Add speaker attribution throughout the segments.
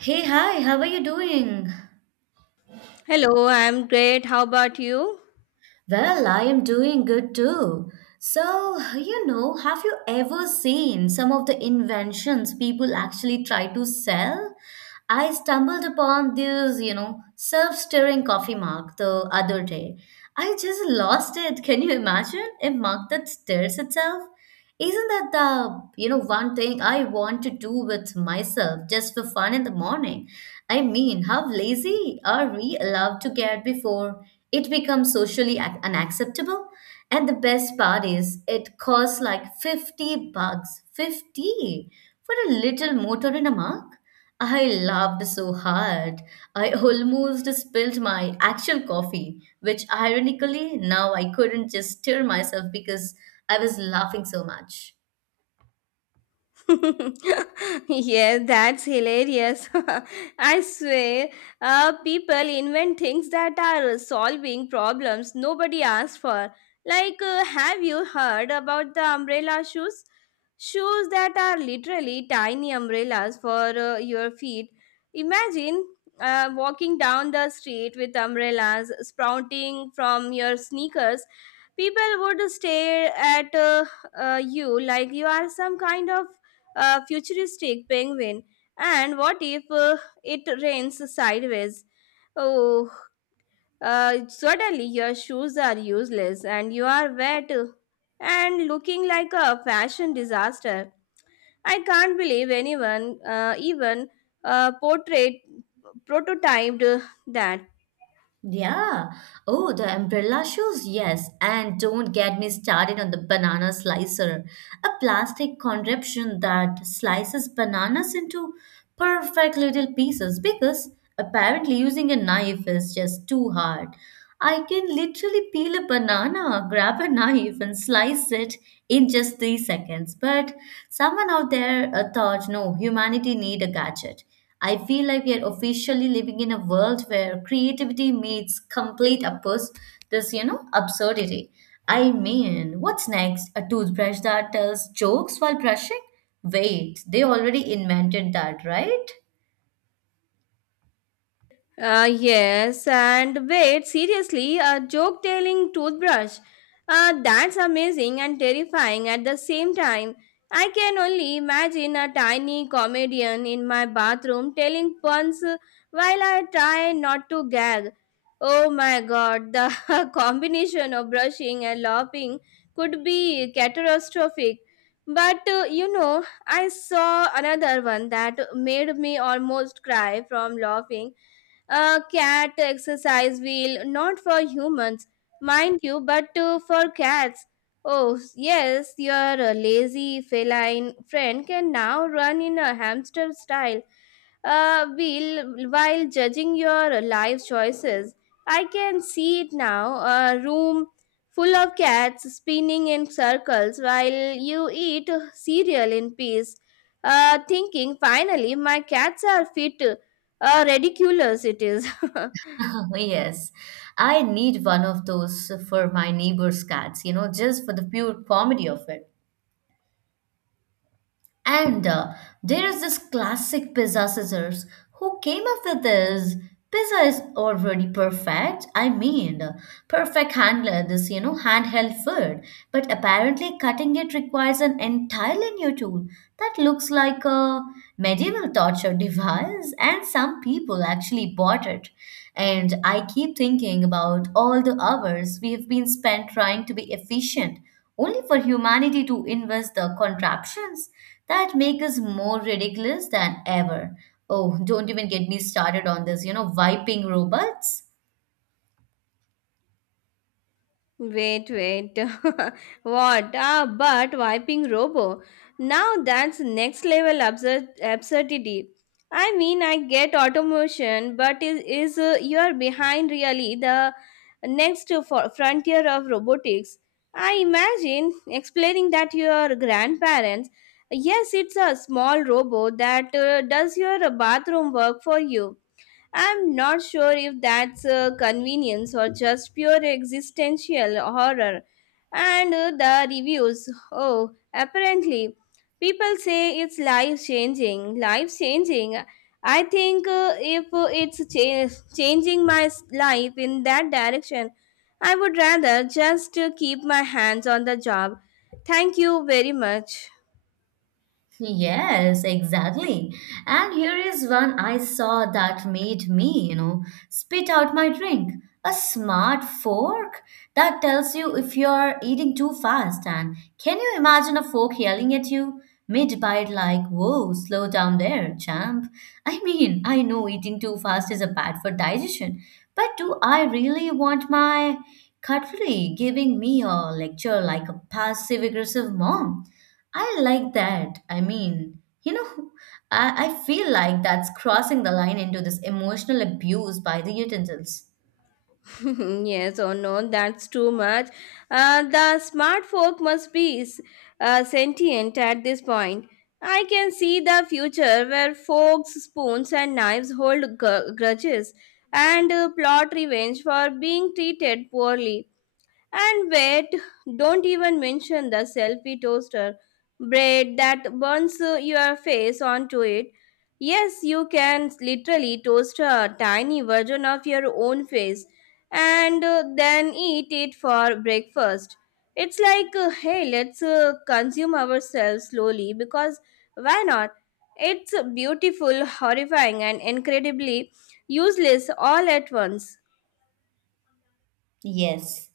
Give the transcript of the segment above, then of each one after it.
Speaker 1: Hey, hi, how are you doing?
Speaker 2: Hello, I'm great. How about you?
Speaker 1: Well, I am doing good too. So, you know, have you ever seen some of the inventions people actually try to sell? I stumbled upon this, you know, self-stirring coffee mug the other day. I just lost it. Can you imagine a mug that stirs itself? Isn't that the, you know, one thing I want to do with myself just for fun in the morning? I mean, how lazy are we allowed to get before it becomes socially unacceptable? And the best part is, it costs like $50. 50 for a little motor in a mug? I laughed so hard. I almost spilled my actual coffee, which ironically now I couldn't just stir myself because I was laughing so much.
Speaker 2: Yeah, that's hilarious. I swear, people invent things that are solving problems nobody asked for. Like, have you heard about the umbrella shoes? Shoes that are literally tiny umbrellas for your feet. Imagine walking down the street with umbrellas sprouting from your sneakers. People would stare at you like you are some kind of a futuristic penguin. And what if it rains sideways? Oh, suddenly your shoes are useless and you are wet, and looking like a fashion disaster. I can't believe anyone even portrait prototyped that.
Speaker 1: Yeah. Oh, the umbrella shoes, yes. And don't get me started on the banana slicer, a plastic contraption that slices bananas into perfect little pieces because apparently using a knife is just too hard. I can literally peel a banana, grab a knife, and slice it in just 3 seconds. But someone out there thought, no, humanity need a gadget. I feel like we are officially living in a world where creativity meets complete uppers, this, you know, absurdity. I mean, what's next? A toothbrush that tells jokes while brushing? Wait, they already invented that, right?
Speaker 2: Yes, and wait, seriously, a joke telling toothbrush. That's amazing and terrifying at the same time. I can only imagine a tiny comedian in my bathroom telling puns while I try not to gag. Oh my god, the combination of brushing and laughing could be catastrophic. But you know, I saw another one that made me almost cry from laughing: a cat exercise wheel, not for humans, mind you, but for cats. Oh, yes, your lazy feline friend can now run in a hamster style wheel while judging your life choices. I can see it now: a room full of cats spinning in circles while you eat cereal in peace, thinking, finally, my cats are fit. Ridiculous it is.
Speaker 1: Yes, I need one of those for my neighbor's cats, you know, just for the pure comedy of it. And there is this classic pizza scissors. Who came up with this? Pizza is already perfect. I mean, perfect handler, this, you know, handheld food. But apparently, cutting it requires an entirely new tool that looks like a medieval torture device. And some people actually bought it. And I keep thinking about all the hours we have been spent trying to be efficient only for humanity to invent the contraptions that make us more ridiculous than ever. Oh, don't even get me started on this, you know, wiping robots.
Speaker 2: Wait, wait. What? Ah, but wiping robo. Now that's next level absurdity. I mean, I get automation, but is you're behind really the next for frontier of robotics. I imagine explaining that your grandparents. Yes, it's a small robot that does your bathroom work for you. I'm not sure if that's a convenience or just pure existential horror. And the reviews. Oh, apparently, people say it's life changing. Life changing. I think if it's changing my life in that direction, I would rather just keep my hands on the job. Thank you very much.
Speaker 1: Yes, exactly. And here is one I saw that made me, you know, spit out my drink. A smart fork that tells you if you're eating too fast. And can you imagine a fork yelling at you mid-bite like, "Whoa, slow down there, champ." I mean, I know eating too fast is a bad for digestion, but do I really want my cutlery giving me a lecture like a passive-aggressive mom? I like that. I mean, you know, I feel like that's crossing the line into this emotional abuse by the utensils.
Speaker 2: Yes or no, that's too much. The smart folk must be sentient at this point. I can see the future where forks, spoons, and knives hold grudges and plot revenge for being treated poorly. And wait, don't even mention the selfie toaster bread that burns your face onto it. Yes, you can literally toast a tiny version of your own face and then eat it for breakfast. It's like, hey, let's consume ourselves slowly because why not? It's beautiful, horrifying, and incredibly useless all at once.
Speaker 1: Yes.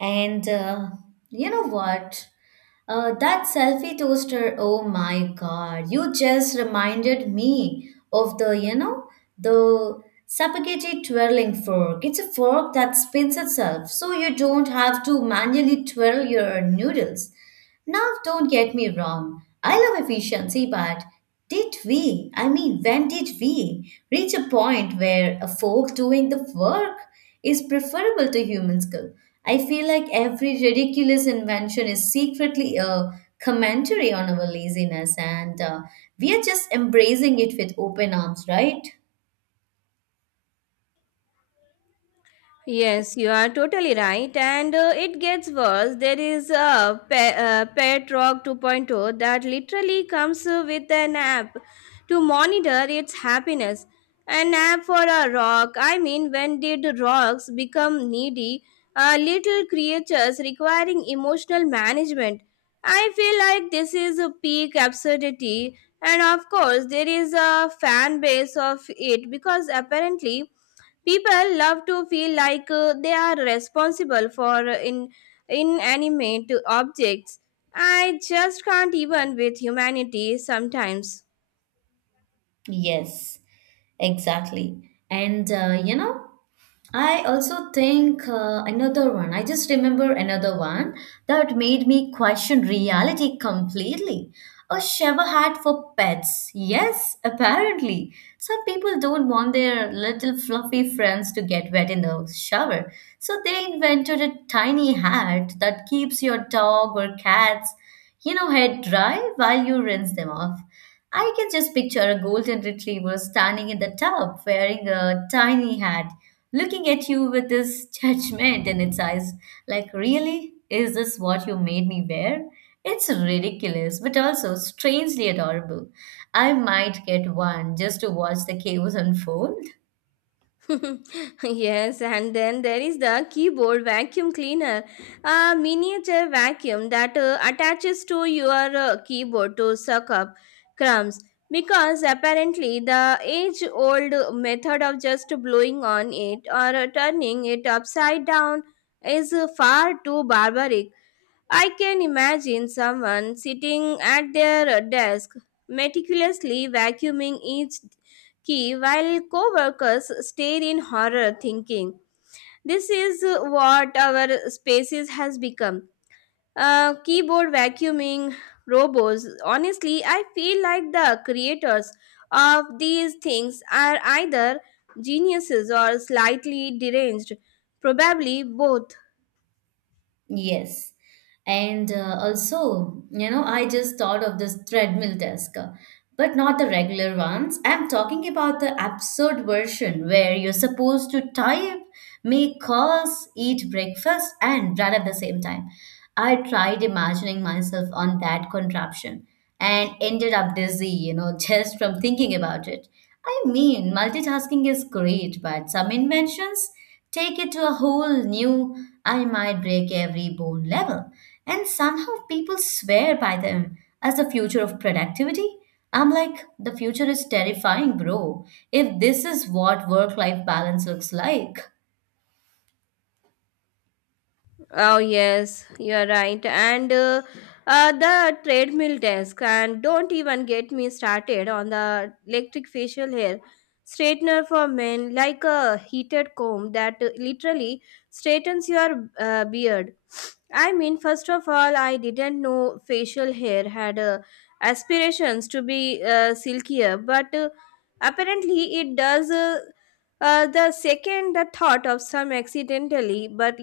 Speaker 1: And you know what? That selfie toaster, oh my God, you just reminded me of the, you know, the spaghetti twirling fork. It's a fork that spins itself, so you don't have to manually twirl your noodles. Now, don't get me wrong, I love efficiency, but did we, I mean, when did we reach a point where a fork doing the work is preferable to human skill? I feel like every ridiculous invention is secretly a commentary on our laziness, and we are just embracing it with open arms, right?
Speaker 2: Yes, you are totally right, and it gets worse. There is a Pet Rock 2.0 that literally comes with an app to monitor its happiness. An app for a rock. I mean, when did rocks become needy, little creatures requiring emotional management? I feel like this is a peak absurdity, and of course, there is a fan base of it because apparently people love to feel like they are responsible for inanimate objects. I just can't even with humanity sometimes.
Speaker 1: Yes, exactly. And you know, I also think another one, I just remember another one that made me question reality completely. A shower hat for pets. Yes, apparently. Some people don't want their little fluffy friends to get wet in the shower. So they invented a tiny hat that keeps your dog or cats you know, head dry while you rinse them off. I can just picture a golden retriever standing in the tub wearing a tiny hat, looking at you with this judgment in its eyes. Like, really? Is this what you made me wear? It's ridiculous, but also strangely adorable. I might get one just to watch the chaos unfold.
Speaker 2: Yes, and then there is the keyboard vacuum cleaner, a miniature vacuum that attaches to your keyboard to suck up crumbs. Because apparently, the age old method of just blowing on it or turning it upside down is far too barbaric. I can imagine someone sitting at their desk, meticulously vacuuming each key while coworkers stare in horror, thinking, this is what our spaces has become. Keyboard vacuuming robots. Honestly, I feel like the creators of these things are either geniuses or slightly deranged, probably both.
Speaker 1: Yes. And also, you know, I just thought of this treadmill desk, but not the regular ones. I'm talking about the absurd version where you're supposed to type, make calls, eat breakfast, and run at the same time. I tried imagining myself on that contraption and ended up dizzy, you know, just from thinking about it. I mean, multitasking is great, but some inventions take it to a whole new, I might break every bone level. And somehow people swear by them as the future of productivity. I'm like, the future is terrifying, bro, if this is what work life balance looks like.
Speaker 2: Oh yes, you're right. And The treadmill desk, and don't even get me started on the electric facial hair straightener for men, like a heated comb that literally straightens your beard. I mean, first of all, I didn't know facial hair had aspirations to be silkier, but apparently it does. The second the thought of some accidentally but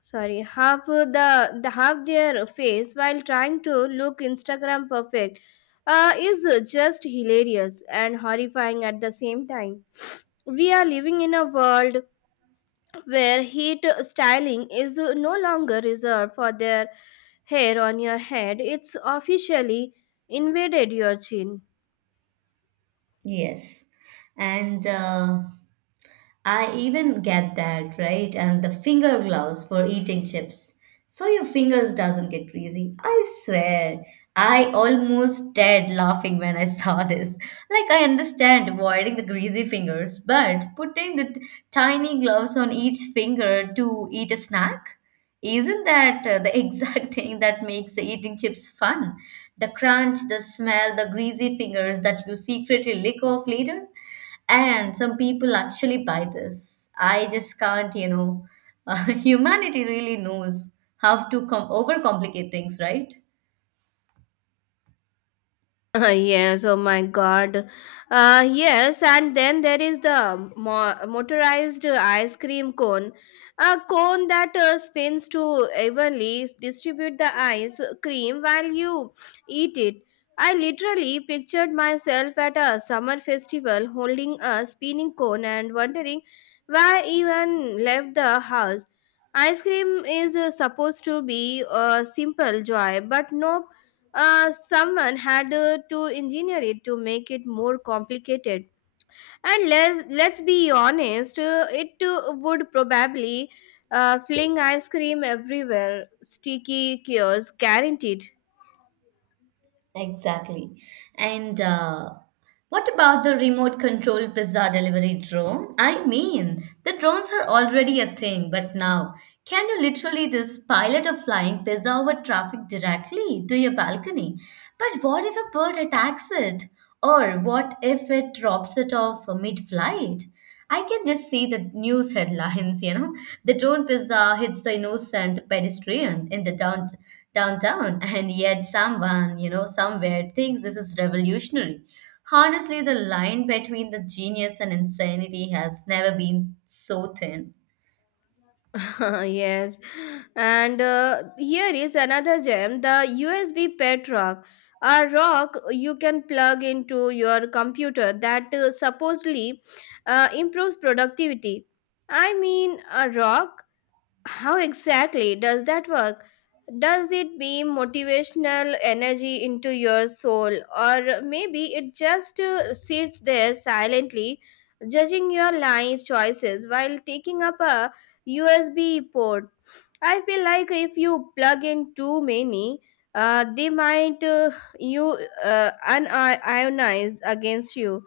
Speaker 2: sorry the half their face while trying to look Instagram perfect is just hilarious and horrifying at the same time. We are living in a world where heat styling is no longer reserved for their hair on your head. It's officially invaded your chin.
Speaker 1: Yes. And I even get that, right? And the finger gloves for eating chips. So your fingers doesn't get greasy. I swear. I almost died laughing when I saw this. Like I understand avoiding the greasy fingers, but putting the tiny gloves on each finger to eat a snack, isn't that the exact thing that makes the eating chips fun? The crunch, the smell, the greasy fingers that you secretly lick off later. And some people actually buy this. I just can't, you know. humanity really knows how to overcomplicate things, right?
Speaker 2: Yes, oh my god. Yes, and then there is the motorized ice cream cone. A cone that spins to evenly distribute the ice cream while you eat it. I literally pictured myself at a summer festival holding a spinning cone and wondering why I even left the house. Ice cream is supposed to be a simple joy, but no, someone had to engineer it to make it more complicated. And let's be honest, it would probably fling ice cream everywhere. Sticky cures, guaranteed.
Speaker 1: Exactly. And what about the remote control pizza delivery drone? I mean, the drones are already a thing, but now can you literally this pilot a flying pizza over traffic directly to your balcony? But what if a bird attacks it? Or what if it drops it off mid-flight? I can just see the news headlines, you know. The drone pizza hits the innocent pedestrian in the downtown, and yet someone, you know, somewhere thinks this is revolutionary. Honestly, the line between the genius and insanity has never been so thin.
Speaker 2: Yes. And here is another gem: the USB pet rock. A rock you can plug into your computer that supposedly improves productivity. I mean, a rock. How exactly does that work? Does it beam motivational energy into your soul, or maybe it just sits there silently, judging your life choices while taking up a USB port? I feel like if you plug in too many, they might you unionize against you.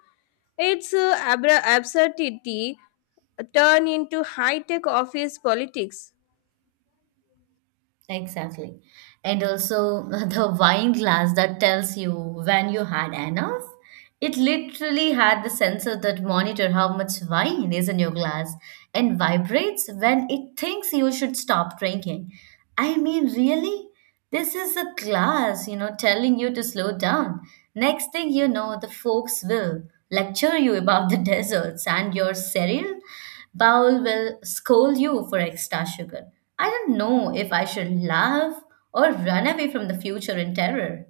Speaker 2: Its absurdity turn into high-tech office politics.
Speaker 1: Exactly. And also the wine glass that tells you when you had enough. It literally had the sensor that monitor how much wine is in your glass and vibrates when it thinks you should stop drinking. I mean, really? This is a class, you know, telling you to slow down. Next thing you know, the folks will lecture you about the deserts, and your cereal bowl will scold you for extra sugar. I don't know if I should laugh or run away from the future in terror.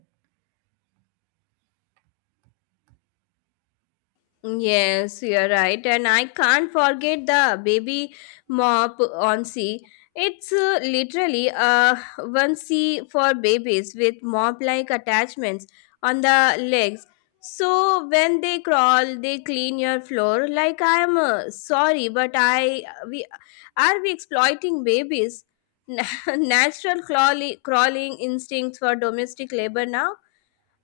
Speaker 2: Yes, you're right, and I can't forget the baby mop on sea. It's literally a one sea for babies with mop-like attachments on the legs. So when they crawl, they clean your floor. Like, I am sorry, but I we are we exploiting babies' natural crawling instincts for domestic labor now?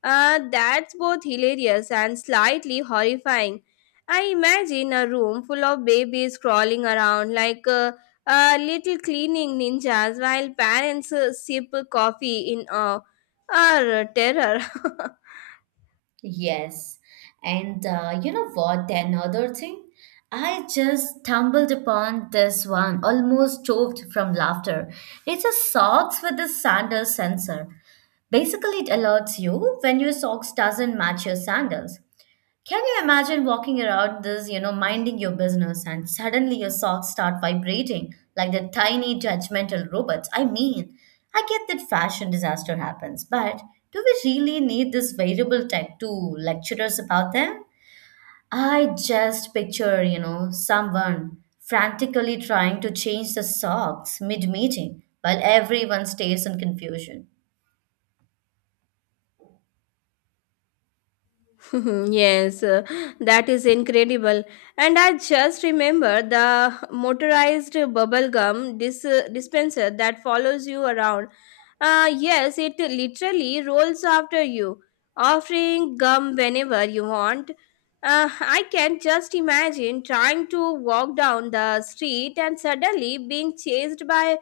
Speaker 2: That's both hilarious and slightly horrifying. I imagine a room full of babies crawling around like little cleaning ninjas while parents sip coffee in awe or terror.
Speaker 1: Yes. And you know what? The another thing, I just stumbled upon this one, almost choked from laughter. It's a socks with a sandal sensor. Basically, it alerts you when your socks doesn't match your sandals. Can you imagine walking around this, you know, minding your business and suddenly your socks start vibrating like the tiny judgmental robots? I mean, I get that fashion disaster happens, but do we really need this variable tech to lecture us about them? I just picture, you know, someone frantically trying to change the socks mid-meeting while everyone stays in confusion.
Speaker 2: Yes, that is incredible. And I just remember the motorized bubble gum dispenser that follows you around. Yes, it literally rolls after you, offering gum whenever you want. I can just imagine trying to walk down the street and suddenly being chased by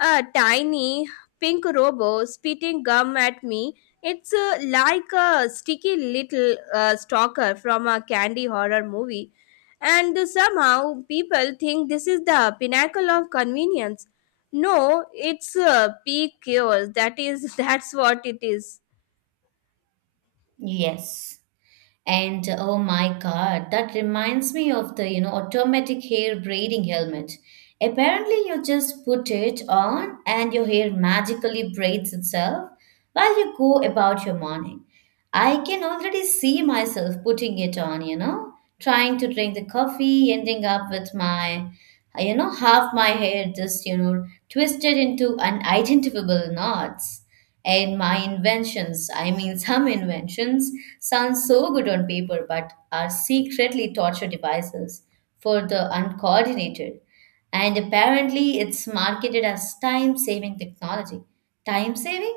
Speaker 2: a tiny pink robo spitting gum at me. It's like a sticky little stalker from a candy horror movie. And somehow people think this is the pinnacle of convenience. No, it's a peak chaos. That is, that's what it is.
Speaker 1: Yes. And oh my God, that reminds me of the, you know, automatic hair braiding helmet. Apparently, you just put it on and your hair magically braids itself while you go about your morning. I can already see myself putting it on, you know, trying to drink the coffee, ending up with my, you know, half my hair just, you know, twisted into unidentifiable knots. And my inventions, I mean, some inventions sound so good on paper, but are secretly torture devices for the uncoordinated. And apparently, it's marketed as time saving technology. Time saving?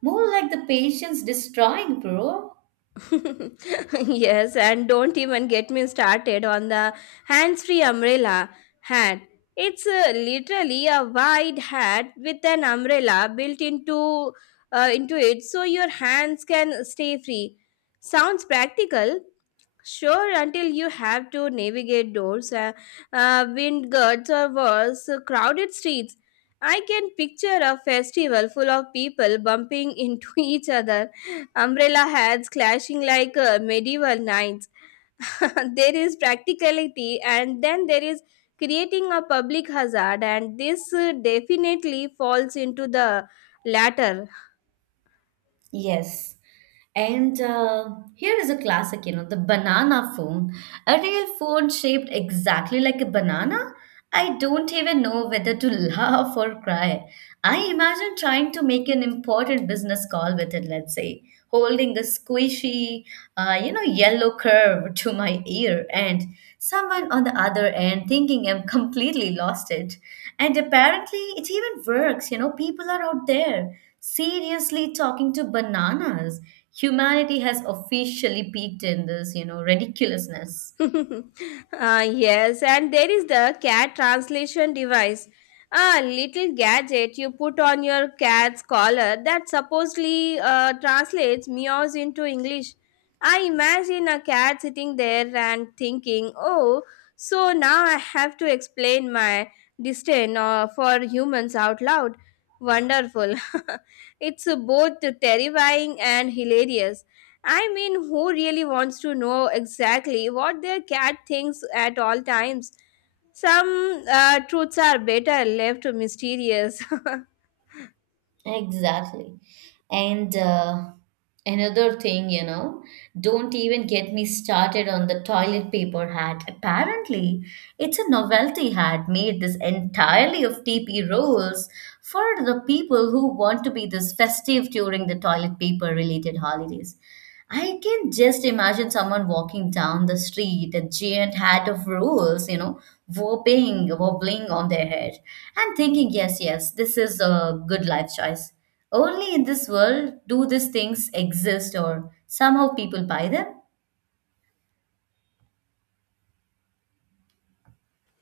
Speaker 1: More like the patience destroying, bro.
Speaker 2: Yes, and don't even get me started on the hands free umbrella hat. It's literally a wide hat with an umbrella built into it so your hands can stay free. Sounds practical. Sure, until you have to navigate doors, wind guards, or worse, crowded streets. I can picture a festival full of people bumping into each other, umbrella hats clashing like medieval knights. There is practicality, and then there is creating a public hazard, and this definitely falls into the latter.
Speaker 1: Yes. And here is a classic, you know, the banana phone. A real phone shaped exactly like a banana. I don't even know whether to laugh or cry. I imagine trying to make an important business call with it, let's say, holding the squishy, you know, yellow curve to my ear, and someone on the other end thinking I'm completely lost it. And apparently, it even works, you know, people are out there seriously, talking to bananas, humanity has officially peaked in this, you know, ridiculousness.
Speaker 2: Ah yes, and there is the cat translation device. A little gadget you put on your cat's collar that supposedly translates meows into English. I imagine a cat sitting there and thinking, oh, so now I have to explain my disdain for humans out loud. Wonderful. It's both terrifying and hilarious. I mean, who really wants to know exactly what their cat thinks at all times? Some truths are better left mysterious.
Speaker 1: Exactly. And another thing, you know, don't even get me started on the toilet paper hat. Apparently, it's a novelty hat made this entirely of TP rolls for the people who want to be this festive during the toilet paper related holidays. I can just imagine someone walking down the street, a giant hat of rules, you know, whopping, wobbling on their head, and thinking, yes, yes, this is a good life choice. Only in this world do these things exist, or somehow people buy them.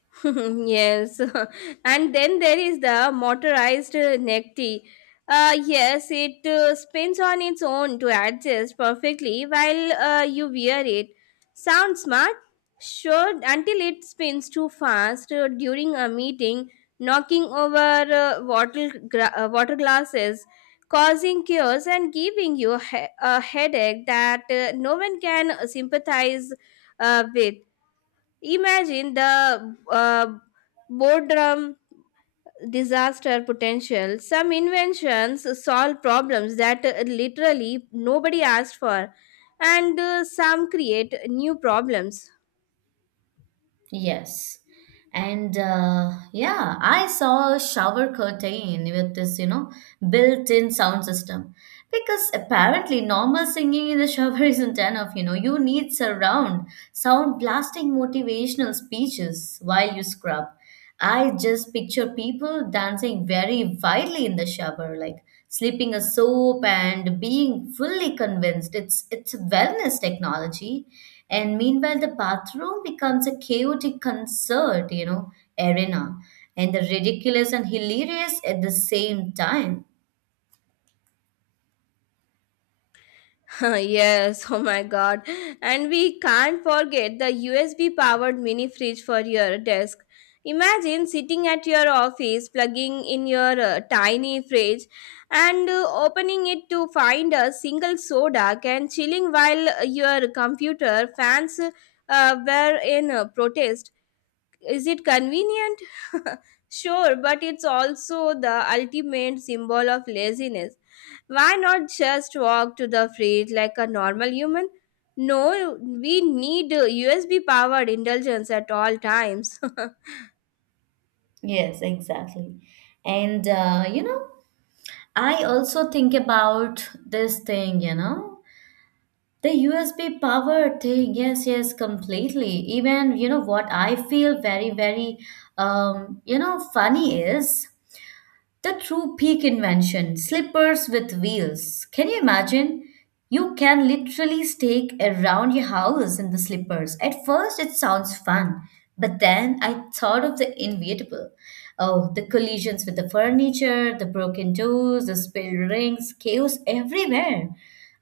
Speaker 2: Yes, and then there is the motorized neck tee. Yes, it spins on its own to adjust perfectly while you wear it. Sounds smart? Sure, until it spins too fast during a meeting, knocking over water glasses, causing chaos and giving you a, a headache that no one can sympathize with. Imagine the boredom disaster potential. Some inventions solve problems that literally nobody asked for, and some create new problems.
Speaker 1: Yes. And yeah, I saw a shower curtain with this, you know, built-in sound system. Because apparently normal singing in the shower isn't enough, you know, you need surround sound blasting motivational speeches while you scrub. I just picture people dancing very wildly in the shower, like slipping a soap and being fully convinced it's wellness technology. And meanwhile, the bathroom becomes a chaotic concert, you know, arena, and the ridiculous and hilarious at the same time.
Speaker 2: Yes, oh my god. And we can't forget the USB powered mini fridge for your desk. Imagine sitting at your office, plugging in your tiny fridge and opening it to find a single soda and chilling while your computer fans were in protest. Is it convenient? Sure, but it's also the ultimate symbol of laziness. Why not just walk to the fridge like a normal human? No, we need USB powered indulgence at all times.
Speaker 1: Yes, exactly. And you know, I also think about this thing, you know. The USB power thing, yes, yes, completely. Even, what I feel funny is the true peak invention, slippers with wheels. Can you imagine? You can literally stake around your house in the slippers. At first, it sounds fun, but then I thought of the inevitable. Oh, the collisions with the furniture, the broken doors, the spilled rings, chaos everywhere.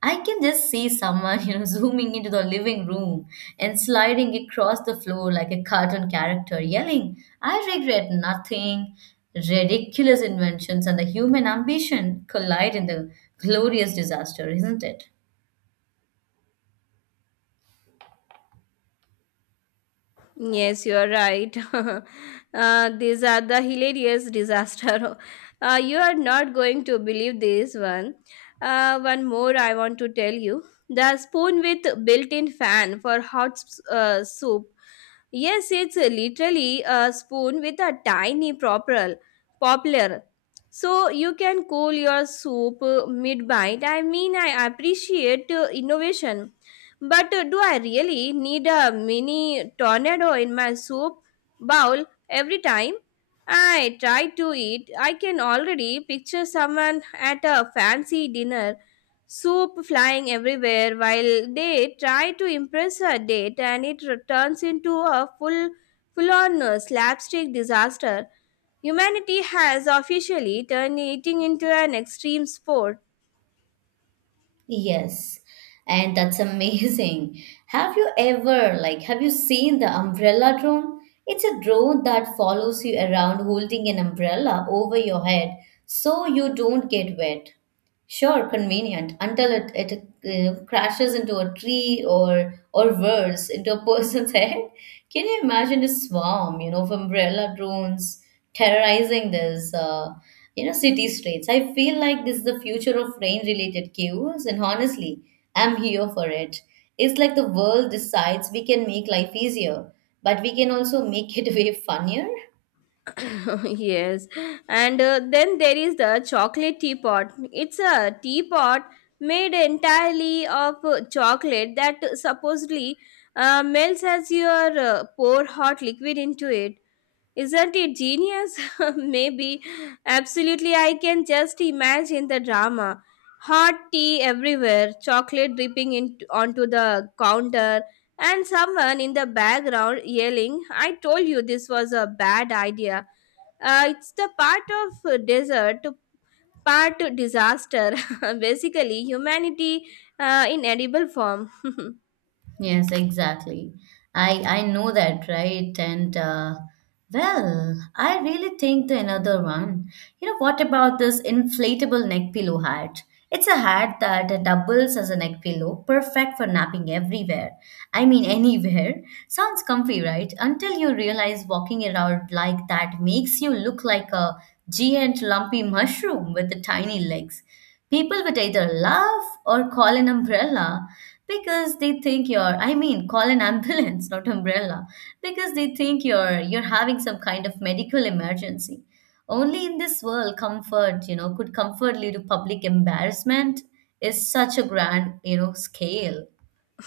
Speaker 1: I can just see someone, zooming into the living room and sliding across the floor like a cartoon character, yelling, I regret nothing. Ridiculous inventions and the human ambition collide in the glorious disaster, isn't it?
Speaker 2: Yes, you are right. These are the hilarious disaster. You are not going to believe this one. One more I want to tell you. The spoon with built-in fan for hot soup. Yes, it's literally a spoon with a tiny poplar. So you can cool your soup mid-bite. I mean, I appreciate innovation, but do I really need a mini tornado in my soup bowl every time I try to eat? I can already picture someone at a fancy dinner, soup flying everywhere while they try to impress a date, and it turns into a full on slapstick disaster. Humanity has officially turned eating into an extreme sport.
Speaker 1: Yes, and that's amazing. Have you ever, have you seen the umbrella drone? It's a drone that follows you around holding an umbrella over your head so you don't get wet. Sure, convenient until it crashes into a tree or worse into a person's head. Can you imagine a swarm, of umbrella drones terrorizing this, city streets? I feel like this is the future of rain-related queues, and honestly, I'm here for it. It's like the world decides we can make life easier, but we can also make it way funnier.
Speaker 2: Yes. And then there is the chocolate teapot. It's a teapot made entirely of chocolate that supposedly melts as you pour hot liquid into it. Isn't it genius? Maybe. Absolutely, I can just imagine the drama. Hot tea everywhere, chocolate onto the counter, and someone in the background yelling, I told you this was a bad idea. It's the part of desert to part disaster. Basically, humanity in edible form.
Speaker 1: Yes, exactly. I know that, right? I really think the another one. You know, what about this inflatable neck pillow hat? It's a hat that doubles as a neck pillow, perfect for napping everywhere. I mean, anywhere. Sounds comfy, right? Until you realize walking around like that makes you look like a giant lumpy mushroom with the tiny legs. People would either laugh or call an umbrella. Because they think you're, I mean, call an ambulance, not umbrella. Because they think you're having some kind of medical emergency. Only in this world, comfort, could comfort lead to public embarrassment is such a grand, scale.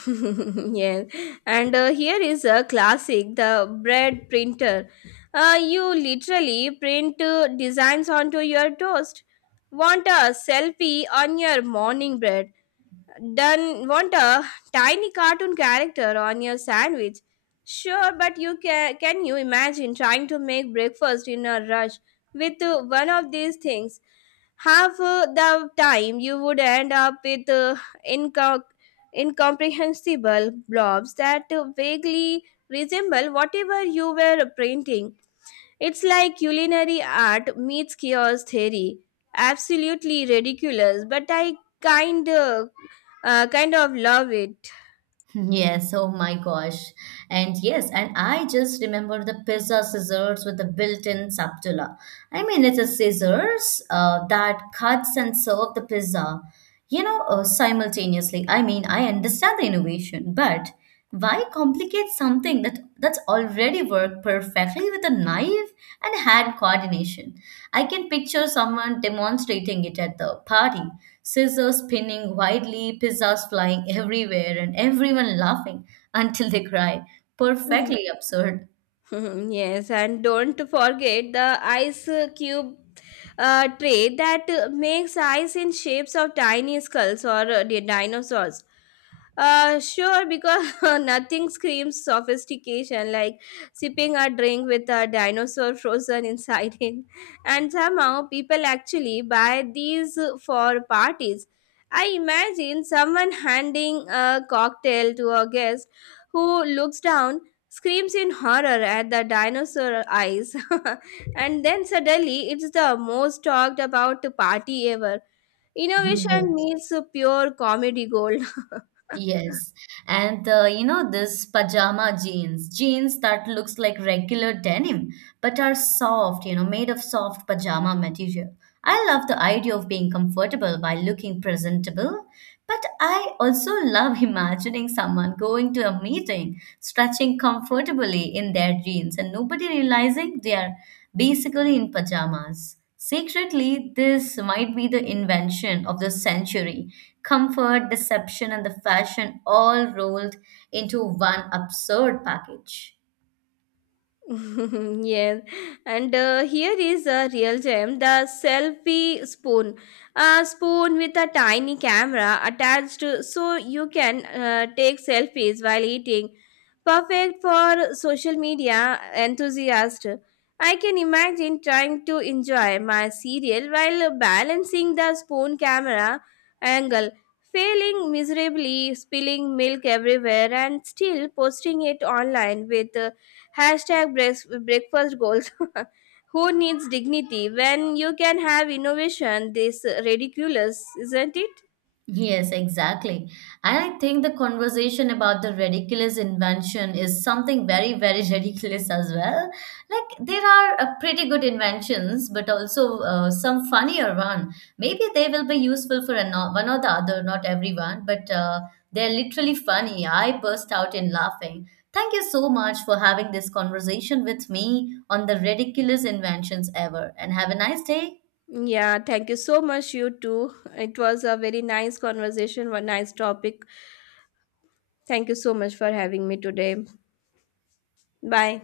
Speaker 2: Yeah, and here is a classic: the bread printer. You literally print designs onto your toast. Want a selfie on your morning bread? Done. Want a tiny cartoon character on your sandwich? Sure, but you can. Can you imagine trying to make breakfast in a rush with one of these things? Half the time you would end up with inco- incomprehensible blobs that vaguely resemble whatever you were printing. It's like culinary art meets chaos theory. Absolutely ridiculous, but I kind of, kind of love it.
Speaker 1: Yes, oh my gosh. And yes, and I just remember the pizza scissors with the built-in spatula. I mean, it's a scissors that cuts and serve the pizza. Simultaneously, I mean, I understand the innovation, but why complicate something that's already worked perfectly with a knife and hand coordination? I can picture someone demonstrating it at the party, scissors spinning widely, pizzas flying everywhere, and everyone laughing until they cry. Perfectly absurd.
Speaker 2: Hmm. Yes, and don't forget the ice cube tray that makes ice in shapes of tiny skulls or dinosaurs. Sure, because nothing screams sophistication like sipping a drink with a dinosaur frozen inside it. And somehow people actually buy these for parties. I imagine someone handing a cocktail to a guest who looks down, screams in horror at the dinosaur eyes, and then suddenly it's the most talked about party ever. Innovation
Speaker 1: Yes.
Speaker 2: meets pure comedy gold.
Speaker 1: Yes, and this pajama jeans, jeans that looks like regular denim but are soft, made of soft pajama material. I love the idea of being comfortable while looking presentable, but I also love imagining someone going to a meeting, stretching comfortably in their jeans, and nobody realizing they are basically in pajamas. Secretly, this might be the invention of the century. Comfort, deception, and the fashion all rolled into one absurd package.
Speaker 2: Yes, and here is a real gem: the selfie spoon. A spoon with a tiny camera attached so you can take selfies while eating. Perfect for social media enthusiasts. I can imagine trying to enjoy my cereal while balancing the spoon camera angle, failing miserably, spilling milk everywhere, and still posting it online with Hashtag breakfast goals. Who needs dignity when you can have innovation? This ridiculous, isn't it?
Speaker 1: Yes, exactly. And I think the conversation about the ridiculous invention is something very, very ridiculous as well. Like there are pretty good inventions, but also some funnier one. Maybe they will be useful for an, one or the other, not everyone, but they're literally funny. I burst out in laughing. Thank you so much for having this conversation with me on the ridiculous inventions ever, and have a nice day.
Speaker 2: Yeah, thank you so much, you too. It was a very nice conversation, one nice topic. Thank you so much for having me today. Bye.